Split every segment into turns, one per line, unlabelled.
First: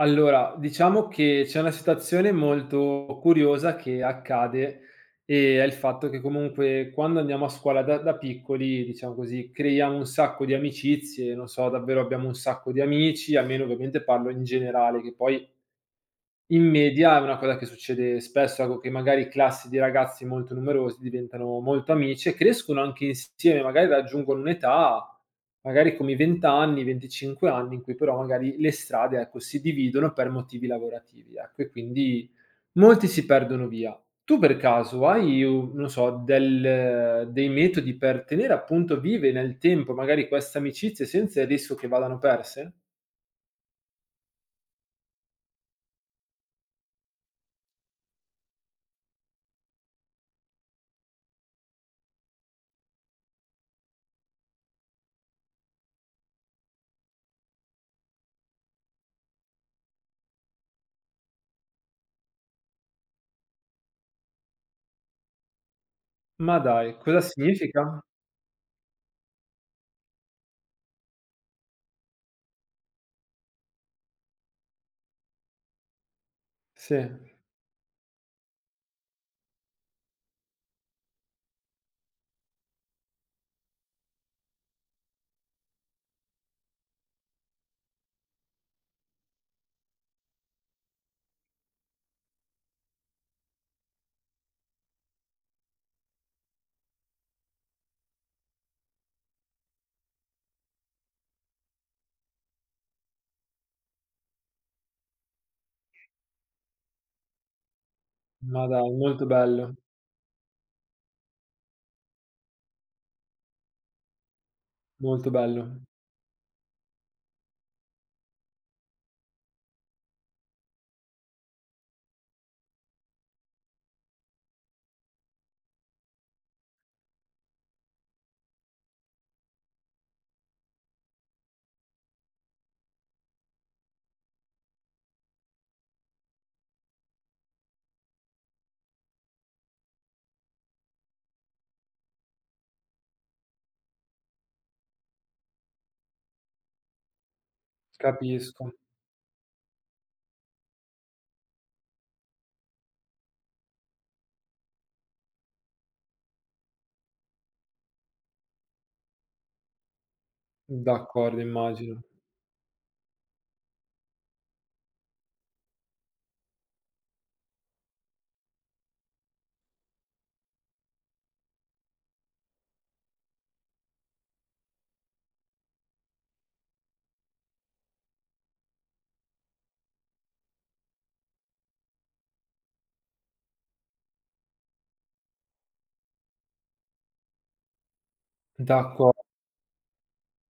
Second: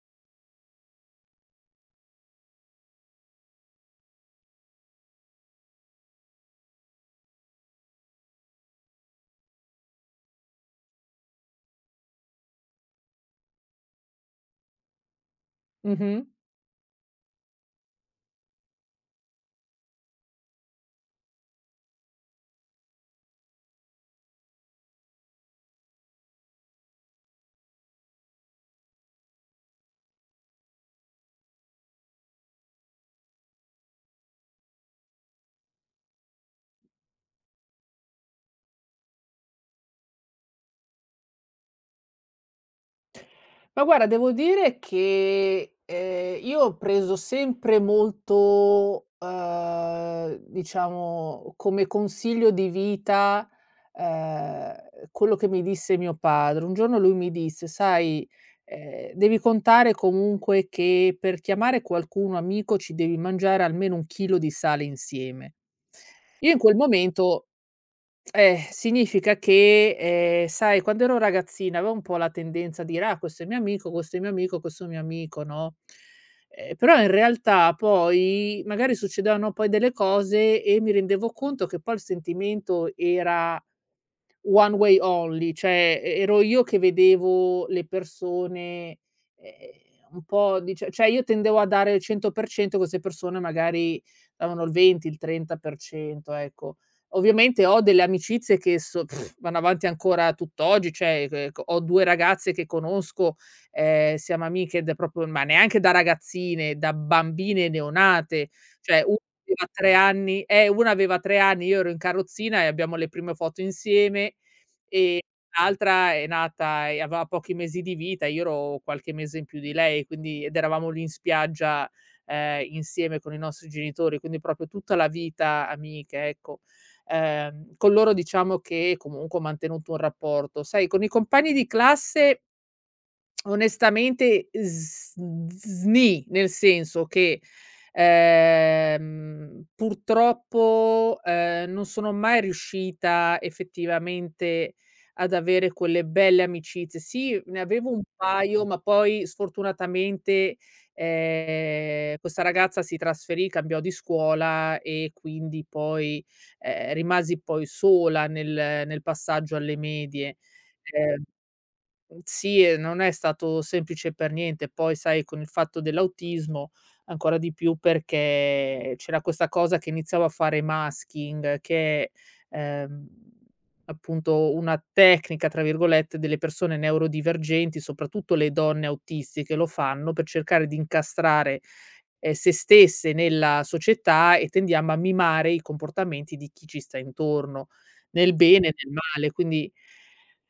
Allora, diciamo che c'è una situazione molto curiosa che accade, e è il fatto che comunque quando andiamo a scuola da piccoli, diciamo così, creiamo un sacco di amicizie, non so, davvero abbiamo un sacco di amici, almeno ovviamente parlo in generale, che poi
Mh-mh.
in media è una cosa che succede spesso, ecco, che magari classi di ragazzi molto numerosi diventano molto amici e crescono anche insieme, magari raggiungono un'età, magari come i 20 anni, 25 anni, in cui però magari le strade, ecco, si dividono per motivi lavorativi, ecco, e quindi molti si perdono via. Tu per caso hai, u non so, del dei metodi per tenere appunto vive nel tempo magari queste amicizie senza il rischio che vadano perse?
Ma guarda devo dire che, io ho preso sempre molto, diciamo come consiglio di vita, ehm, quello che mi disse mio padre. Un giorno lui mi disse: "Sai, devi contare comunque che per chiamare qualcuno amico ci devi mangiare almeno un chilo di sale insieme". Io
Ma
in quel
dai, cosa
momento
significa?
eh, significa che, sai quando ero ragazzina avevo un po' la tendenza a dire: "Ah, questo è mio amico, questo è mio amico, questo è mio amico", no,
Sì.
però in realtà poi magari succedevano poi delle cose e mi rendevo conto che poi il sentimento era one way only, cioè e ero io che vedevo le persone, ehm, un po' dice cioè, io tendevo a dare il 100%, queste persone magari davano il 20, il 30%, ecco. Ovviamente ho delle amicizie che so pff, vanno avanti ancora tutt'oggi, cioè, c ho 2 ragazze che conosco, siamo amiche da proprio ma neanche da ragazzine, da bambine neonate,
Ma dai,
cioè una
molto
aveva
bello,
3 anni una aveva 3 anni, io ero in carrozzina e abbiamo le prime foto insieme. E
molto bello.
l'altra è nata e aveva pochi mesi di vita, io ero qualche mese in più di lei, quindi ed eravamo lì in spiaggia, insieme con i nostri genitori, quindi proprio tutta la vita amiche, ecco. Con loro diciamo che comunque ho mantenuto un rapporto. Sai, con i compagni di classe onestamente s sni, nel senso che, purtroppo, non sono mai riuscita effettivamente ad avere quelle belle amicizie. Sì, ne avevo un paio,
Capisco,
ma poi sfortunatamente, questa ragazza si trasferì, cambiò di scuola e quindi poi, rimasi poi sola nel passaggio alle medie. Ehm
d'accordo, immagino.
Mhmm, sì e non è stato semplice per niente. Poi sai con il fatto dell'autismo ancora di più perché c'era questa cosa che iniziava a fare masking che è, appunto una tecnica tra virgolette delle persone neurodivergenti, soprattutto le donne autistiche lo fanno per cercare di incastrare, se stesse nella società e tendiamo a mimare i comportamenti di chi ci sta intorno, nel bene e nel
D'acco
male. Quindi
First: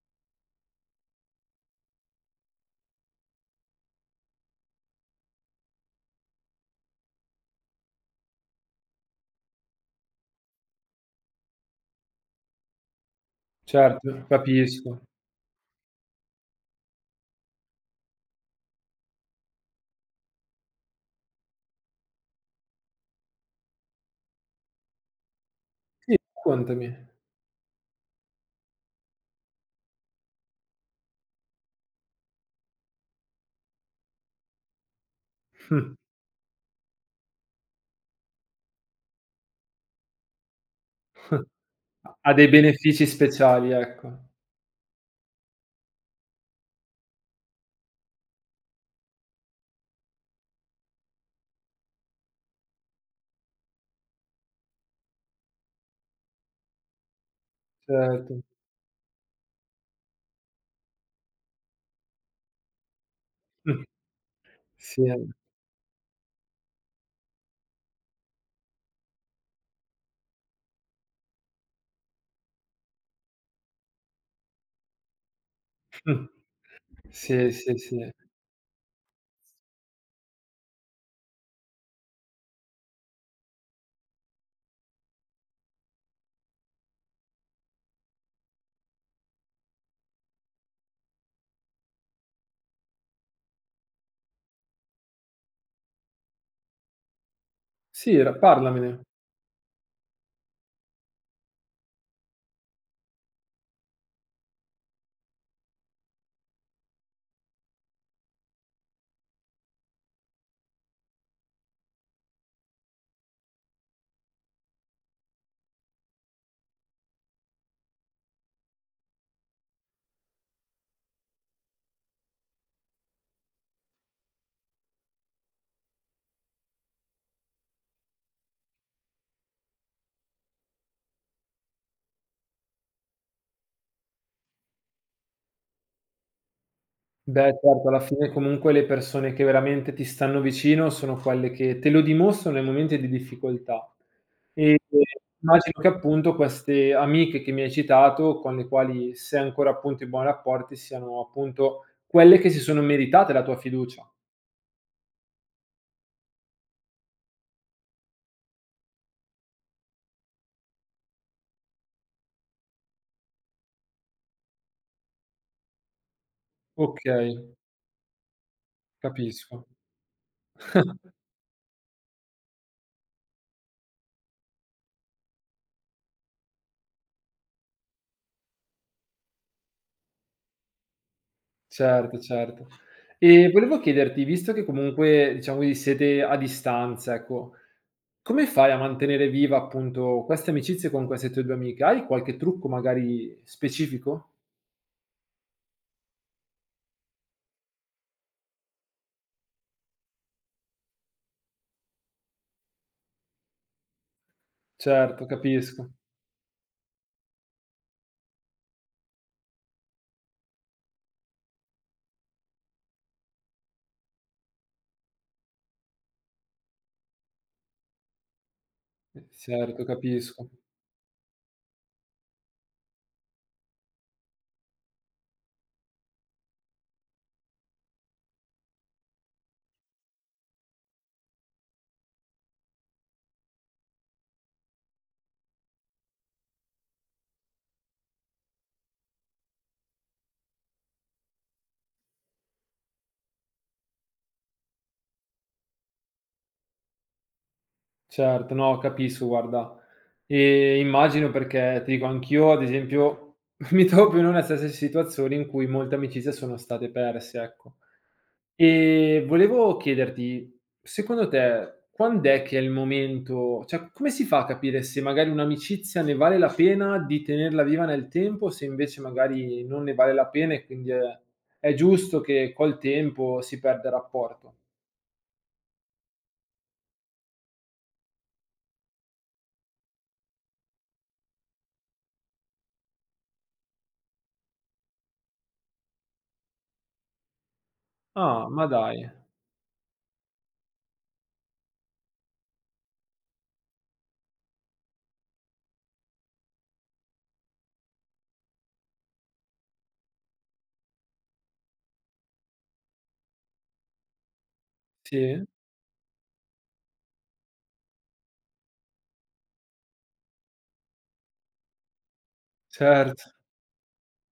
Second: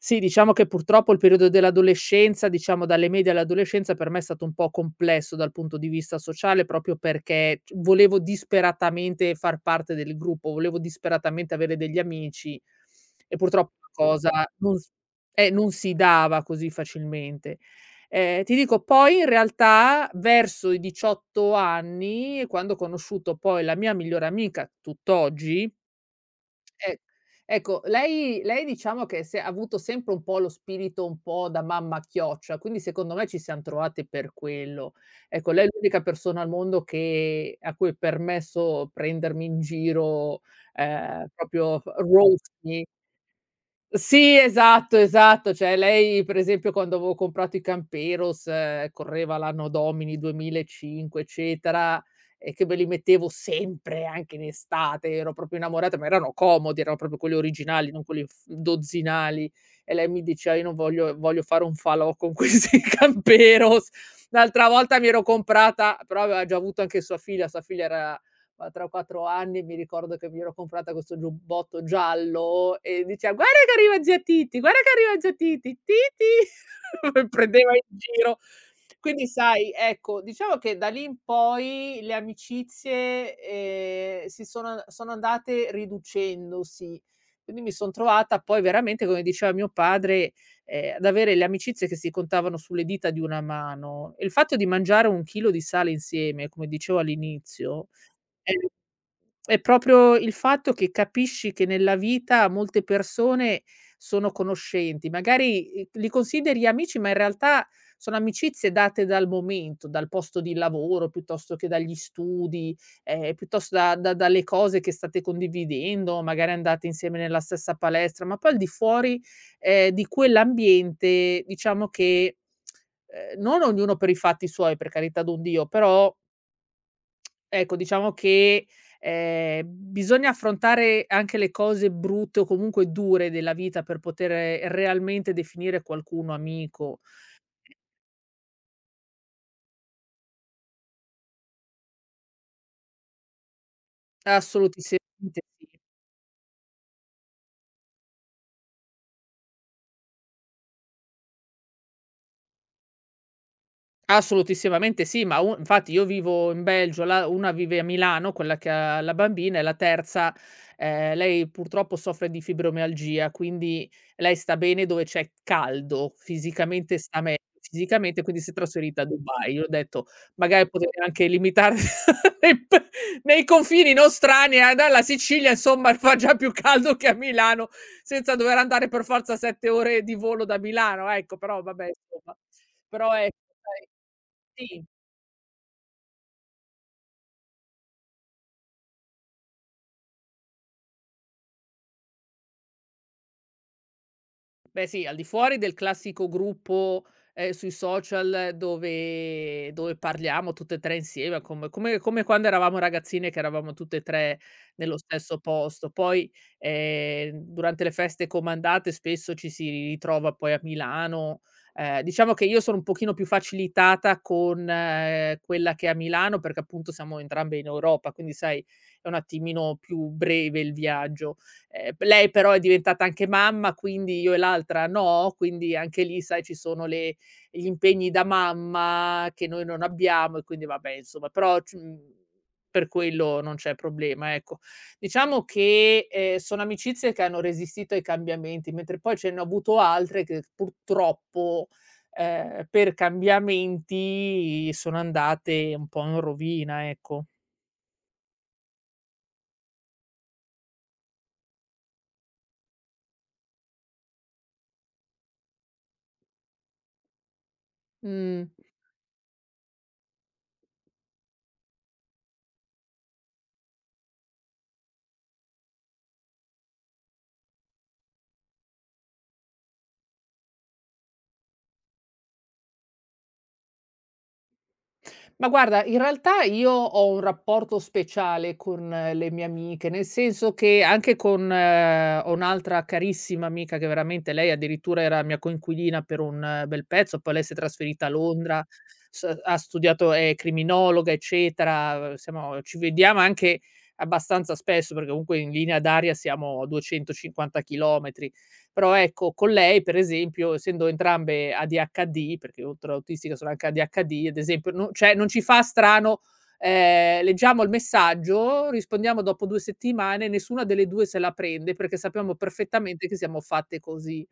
sì, diciamo che purtroppo il periodo dell'adolescenza, diciamo dalle medie all'adolescenza, per me è stato un po' complesso dal punto di vista sociale, proprio perché c volevo disperatamente far parte del gruppo, volevo disperatamente avere degli amici e purtroppo la
Certo,
cosa non s
capisco.
non si dava così facilmente. Ti dico poi in realtà verso i 18 anni, quando ho conosciuto poi la mia migliore amica tutt'oggi
Sì, raccontami.
e ecco, lei diciamo che se ha avuto sempre un po' lo spirito un po' da mamma chioccia, quindi secondo me ci siam trovate per quello. Ecco, lei è
Mh.
l'unica persona al mondo che a cui è permesso prendermi in giro, proprio
Ha dei
roast me.
benefici speciali, ecco.
Sì, esatto, esatto. Cioè lei, per esempio, quando avevo comprato i Camperos, correva l'anno domini 2005 eccetera, e che me li mettevo sempre, anche in estate, ero proprio innamorata, ma erano comodi, erano proprio quelli originali, non quelli
Certo.
f dozzinali. E lei mi diceva: "Io non voglio fare un falò con questi
Mh.
Camperos." L'altra volta
Sì,
mi ero comprata però aveva già avuto anche sua figlia era a 3 o 4 anni mi ricordo che mi ero comprata questo giubbotto giallo e diceva: "Guarda che arriva zia Titi, guarda che arriva zia Titi,
mh.
Titi!" Me
Sì,
prendeva
sì,
in
sì.
giro. Quindi sai, ecco, diciamo che da lì in poi le amicizie, si sono andate riducendosi. Quindi mi son trovata poi veramente, come diceva mio padre, ad avere le amicizie che si contavano sulle dita di una mano. E il fatto di mangiare un chilo di sale insieme, come dicevo all'inizio,
Sì, ra
è
parlamene.
è proprio il fatto che capisci che nella vita molte persone sono conoscenti, magari, li consideri amici, ma in realtà sono amicizie date dal momento, dal posto di lavoro, piuttosto che dagli studi, piuttosto da dalle cose che state condividendo, magari andate insieme nella stessa palestra, ma poi al di fuori, di quell'ambiente diciamo che, non ognuno per i fatti suoi, per carità d'un Dio, però ecco, diciamo che, bisogna affrontare anche le cose brutte o comunque dure della vita per poter realmente definire qualcuno amico.
Beh, certo, alla fine comunque le persone che veramente ti stanno vicino sono quelle che te lo dimostrano nei momenti di difficoltà. E
Assolutissimamente sì.
immagino che appunto queste amiche che mi hai citato, con le quali sei ancora appunto in buoni rapporti, siano appunto quelle che si sono meritate la tua fiducia.
Assolutissimamente sì, ma u infatti io vivo in Belgio, la una vive a Milano, quella che ha la bambina, e la terza, lei purtroppo soffre di fibromialgia, quindi lei sta bene dove c'è caldo, fisicamente sta
Okay,
meglio, fisicamente, quindi si è trasferita a Dubai. Io
capisco.
ho detto: "Magari potete anche limitarvi nei p nei confini non strani, dalla Sicilia insomma fa già più caldo che a Milano, senza dover andare per forza 7 ore di volo da Milano", ecco, però vabbè
Certo,
insomma.
certo.
Però ecco,
E volevo
sai
chiederti, visto che
sì,
comunque diciamo vi siete a distanza, ecco, come fai a mantenere viva appunto queste amicizie con queste tue 2 amiche? Hai qualche trucco magari specifico?
beh sì, al di fuori del classico gruppo, sui social dove parliamo tutte e 3 insieme, come quando eravamo ragazzine che eravamo tutte e 3 nello
Certo,
stesso
capisco.
posto. Poi, durante le feste comandate spesso ci si ritrova poi a Milano. Diciamo che io sono un pochino più facilitata con quella che è a Milano, perché appunto siamo entrambe in Europa, quindi sai, è un attimino
Certo,
più
capisco.
breve il viaggio. P lei però è diventata anche mamma, quindi io e l'altra no, quindi anche lì sai ci sono le gli impegni da mamma che noi non abbiamo e quindi vabbè insomma, però c mhmm, per quello non c'è problema, ecco. Diciamo che, sono amicizie che hanno resistito ai cambiamenti, mentre poi ce ne ho avuto altre che purtroppo, per cambiamenti sono andate un po' in rovina, ecco.
Certo, no, capisco guarda. Immagino, perché ti dico anch'io ad esempio mi trovo in una stessa situazione in cui molte amicizie sono state perse, ecco.
Mh.
Volevo chiederti, secondo te quand'è che è il momento, cioè come si fa a capire se magari un'amicizia ne vale la pena di tenerla viva nel tempo, se invece magari non ne vale la pena e quindi è giusto che col tempo si perda il rapporto?
Ma guarda, in realtà io ho un rapporto speciale con le mie amiche, nel senso che anche con ho un'altra carissima amica che veramente lei addirittura era mia coinquilina per un bel pezzo, poi lei si è trasferita a
Ah,
Londra,
ma dai.
s ha studiato è criminologa, eccetera, siamo ci vediamo anche abbastanza spesso, perché comunque in linea d'aria siamo a 250 chilometri. Però ecco, con lei per esempio, essendo entrambe ADHD, perché oltre all'autistica sono anche ADHD, ad esempio, no cioè non ci
Sì,
fa strano, leggiamo il messaggio, rispondiamo dopo 2 settimane, nessuna delle 2 se la prende, perché sappiamo perfettamente che
certo.
siamo fatte così.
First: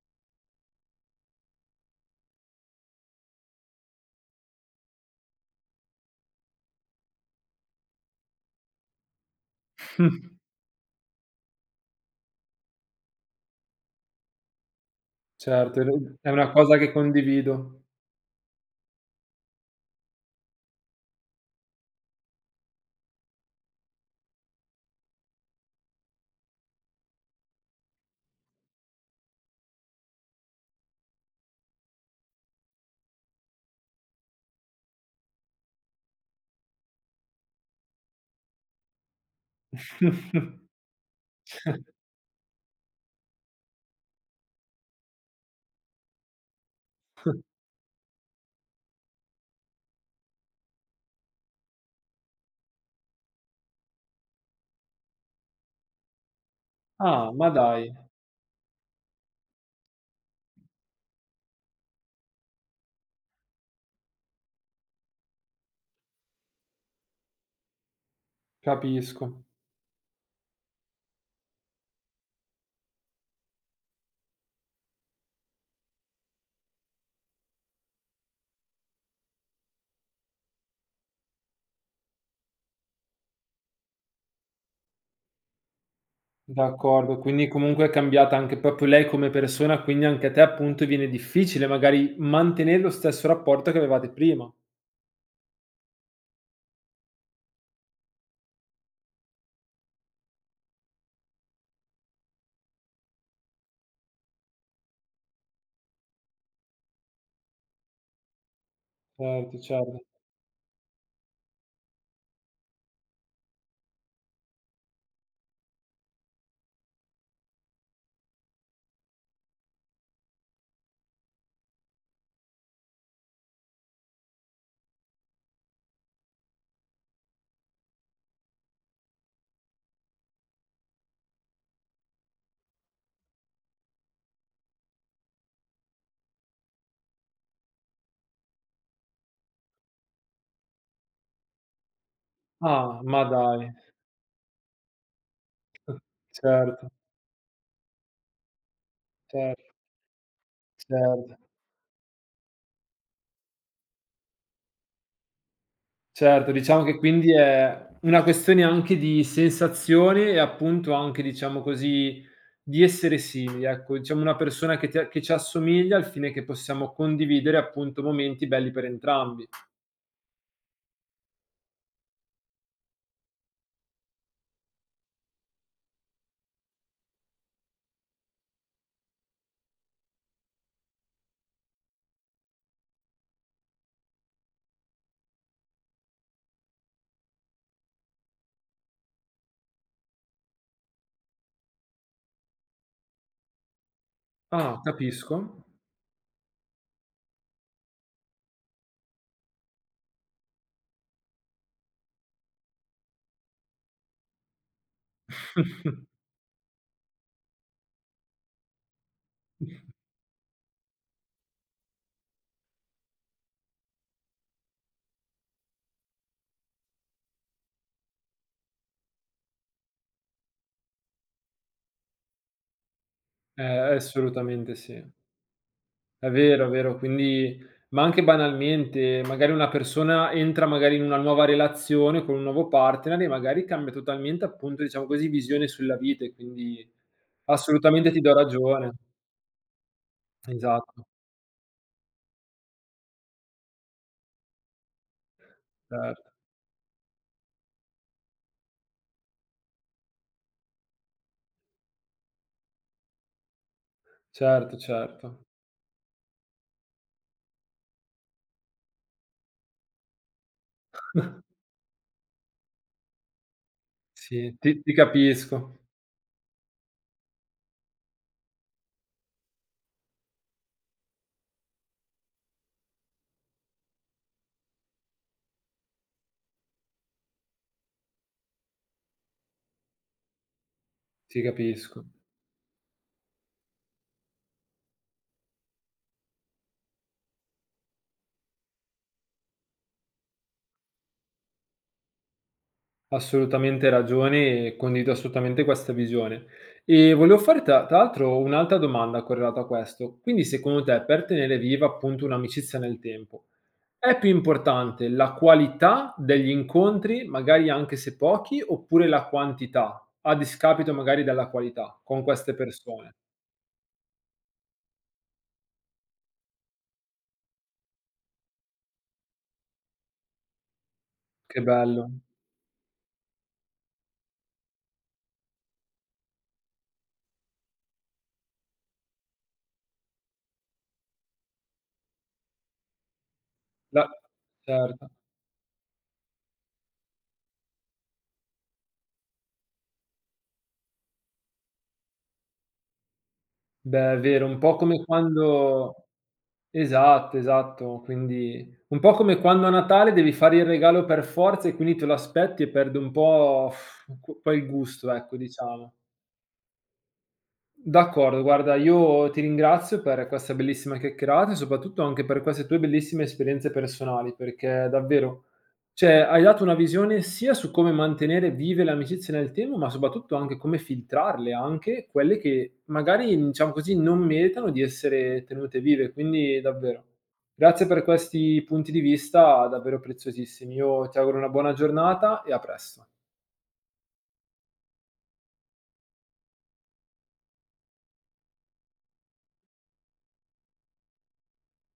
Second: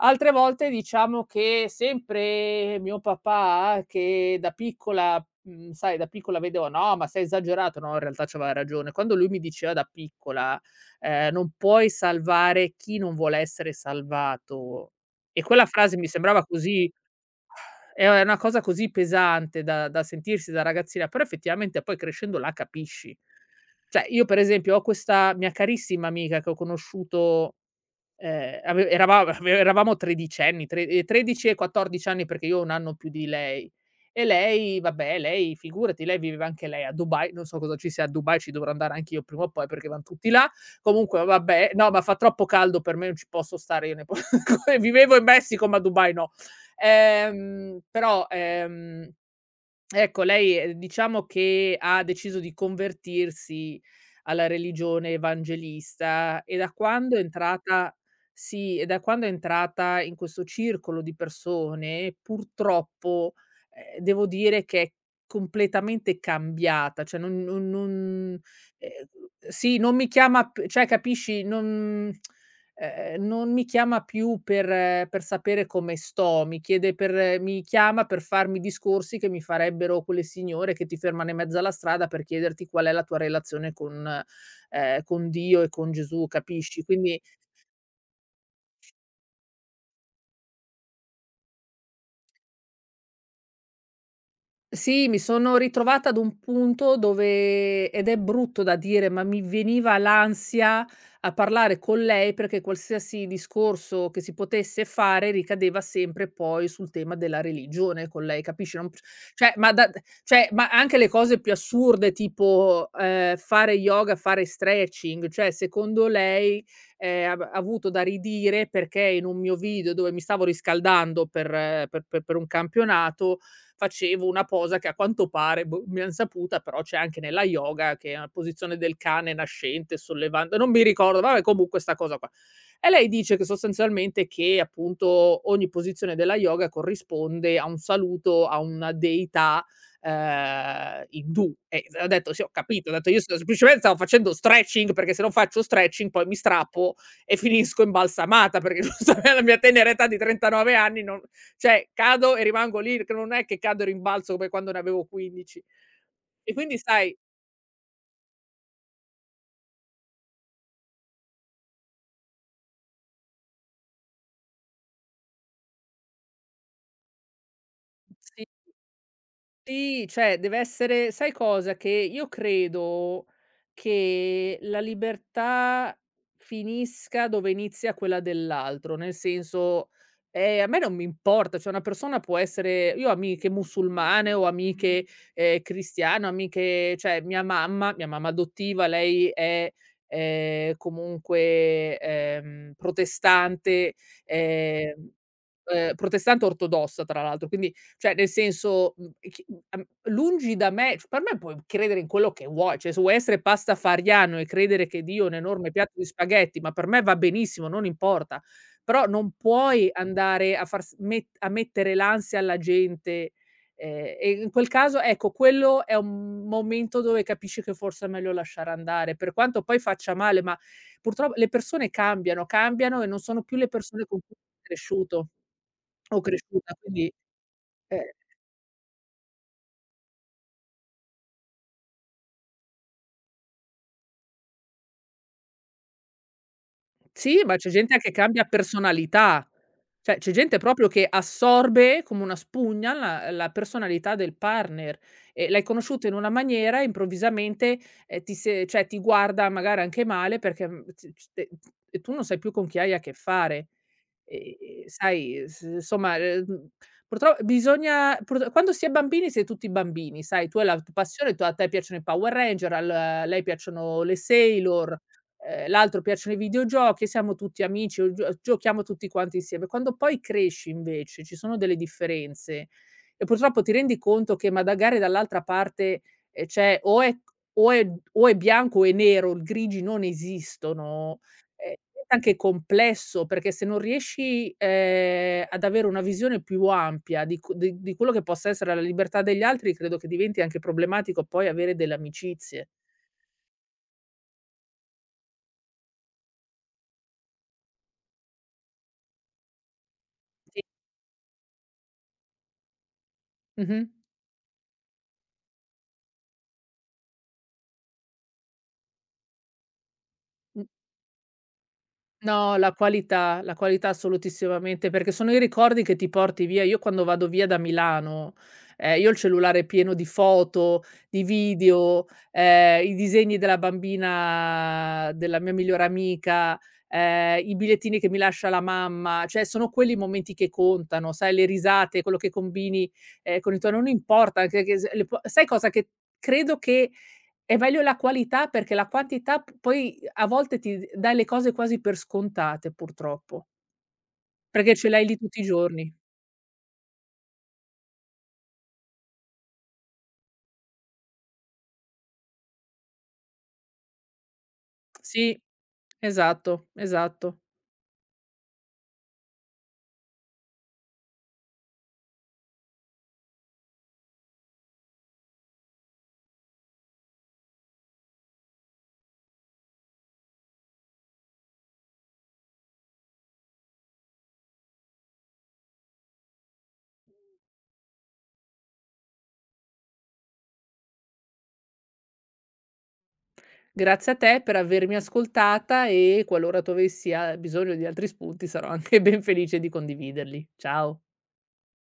Altre volte diciamo che sempre mio papà, che da piccola mhmm, sai da piccola vedevo: "No, ma sei esagerato", no in realtà c'aveva ragione. Quando lui mi diceva da piccola non puoi salvare chi non vuole essere salvato. E quella
Certo, è
frase mi
ve è
sembrava
una cosa
così
che condivido.
è una cosa così pesante da sentirsi da ragazzina, però effettivamente poi crescendo la capisci. Cioè, io per esempio ho questa mia carissima amica che ho conosciuto ehm, ave erava eravamo tredicenni, tre 13 e 14 anni perché io ho un anno più di lei. E lei vabbè, lei figurati, lei viveva anche lei a Dubai, non so cosa ci sia a Dubai, ci dovrò andare anch'io prima o poi perché van tutti là. Comunque vabbè, no, ma fa troppo caldo per me, non ci posso stare io ne po vivevo in Messico, ma a Dubai no. Però, ecco, lei, diciamo che ha deciso di convertirsi alla religione evangelista e da quando è
Ah, ma dai,
entrata sì, e da quando è entrata in questo circolo di persone, purtroppo, devo dire che è completamente cambiata, cioè non ehm,
capisco.
sì, non mi chiama p cioè capisci, non mi chiama più per sapere come sto, mi chiede per mi chiama per farmi discorsi che mi farebbero quelle signore che ti fermano in mezzo alla strada per chiederti qual è la tua relazione con Dio e con Gesù, capisci?
D'accordo,
Quindi
quindi comunque è cambiata anche proprio lei come persona, quindi anche a te appunto viene difficile magari mantenere lo stesso rapporto che avevate prima.
sì, mi sono ritrovata ad un punto dove ed è brutto da dire, ma mi veniva l'ansia a parlare con lei perché qualsiasi discorso che si potesse fare ricadeva sempre poi sul tema della religione con lei, capisci? Non p cioè
Certo,
ma da
certo.
cioè ma anche le cose più assurde tipo, fare yoga, fare stretching, cioè secondo lei, ab ha avuto da ridire perché in un mio video dove mi stavo riscaldando per per un campionato facevo una posa che a quanto pare, boh, ben saputa, però c'è anche nella yoga, che è una posizione del cane nascente, sollevando, non mi ricordo, vabbè comunque sta cosa qua. E lei dice che sostanzialmente che appunto ogni posizione della yoga corrisponde a un saluto a una deità, indù. E ho detto: "Sì, ho capito", ho
Ah,
detto: "Io
ma
sto
dai.
semplicemente stavo facendo stretching, perché se non faccio stretching poi mi
Certo,
strappo e finisco imbalsamata", perché giustame alla mia
certo,
tenera età di 39 anni non
certo.
cioè, cado e rimango lì, che non è che cado e rimbalzo come quando ne avevo 15.
Certo,
E quindi
diciamo che
sai
quindi è una questione anche di sensazioni e appunto anche, diciamo così, di essere simili, ecco, diciamo una persona che ti a che ci assomiglia al fine che possiamo condividere appunto momenti
sì.
belli per entrambi.
Sì, cioè deve essere sai cosa? Che io credo che la libertà finisca dove inizia quella dell'altro, nel senso, a me non mi importa, cioè una persona può essere io ho amiche musulmane, ho amiche, cristiane, ho amiche cioè mia mamma adottiva, lei è, comunque, protestante,
Ah,
ehm,
capisco.
protestante ortodossa tra l'altro, quindi cioè nel senso, mhmm, chi mhmm, am lungi da me c per me puoi credere in quello che vuoi, cioè se vuoi essere pastafariano e credere che Dio è un enorme piatto di spaghetti, ma per me va benissimo, non importa. Però non puoi andare a far s met a mettere l'ansia alla gente, e in quel caso ecco, quello è un momento dove capisci che forse è meglio lasciare andare, per quanto poi faccia male, ma purtro le persone cambiano, cambiano e non sono più le
Eh,
persone con cui sei
assolutamente sì.
cresciuto o
È vero, è
cresciuta,
vero.
quindi,
Quindi ma
ehm
anche banalmente, magari una persona entra magari in una nuova relazione con un nuovo partner e magari cambia totalmente, appunto, diciamo così, visione sulla vita e quindi
sì, ma c'è gente anche
assolutamente
che
ti do
cambia
ragione.
personalità. Cioè, c'è gente proprio
Esatto,
che assorbe come una spugna la personalità del partner e l'hai conosciuta in
certo.
una maniera, improvvisamente, ti se cioè ti guarda magari anche male perché, mhmm, t c e tu non sai più con chi hai a che fare.
Certo,
E
certo.
sai, s insomma, mhmm, purtro bisogna purt quando si è bambini si è tutti bambini, sai, tu hai la t passione, tu a te piacciono i Power Ranger, al a lei piacciono le
Sì, ti
Sailor,
capisco,
l'altro piacciono i videogiochi e siamo tutti amici o gio giochiamo tutti quanti insieme. Quando poi cresci invece ci sono delle differenze e purtroppo ti rendi conto che magari dall'altra parte, c'è o è o è bianco o è nero, il grigi non esistono
ti
ehm,
capisco.
diventa anche complesso, perché se non riesci, ad avere una visione più ampia di co di quello che possa essere la libertà degli altri, credo che diventi anche problematico poi avere delle amicizie.
Assolutamente ragione e condivido assolutamente questa visione. E volevo fare tra l'altro un'altra domanda correlata a questo. Quindi
Sì.
secondo te per tenere viva appunto un'amicizia nel tempo
Mh-mh.
è più importante la qualità degli incontri, magari anche se pochi, oppure la quantità, a
Mh.
discapito magari della qualità con queste
No,
persone?
la qualità assolutissimamente, perché sono i ricordi che ti porti via. Io quando vado via da Milano, io ho il cellulare pieno di foto, di
Che
video,
bello.
i disegni della bambina della mia migliore amica, i bigliettini che mi lascia la mamma, cioè sono quelli i momenti che contano, sai le risate, quello che combini, con i tuoi non
La
importa anche che s le
Certo.
p sai cosa che credo che è meglio la qualità perché la quantità p poi a volte ti d dai le cose quasi per scontate purtroppo,
Beh, è vero, un
perché
po'
ce
come
l'hai lì tutti i giorni.
quando esatto, esatto, quindi un po' come quando a Natale devi fare il regalo per forza e quindi te lo aspetti e perde un po' quel gusto, ecco,
Sì,
diciamo.
esatto, esatto.
D'accordo, guarda, io ti ringrazio per questa bellissima chiacchierata e soprattutto anche per queste tue bellissime esperienze personali, perché davvero, cioè, hai dato una visione sia su come mantenere vive le amicizie nel tempo, ma soprattutto anche come filtrarle, anche quelle che magari, diciamo così, non meritano di essere tenute vive. Quindi davvero, grazie per questi punti di vista davvero preziosissimi. Io ti auguro una buona giornata e a presto.
Grazie a te per avermi ascoltata e qualora tu avessi a bisogno di altri spunti sarò anche ben felice di condividerli. Ciao.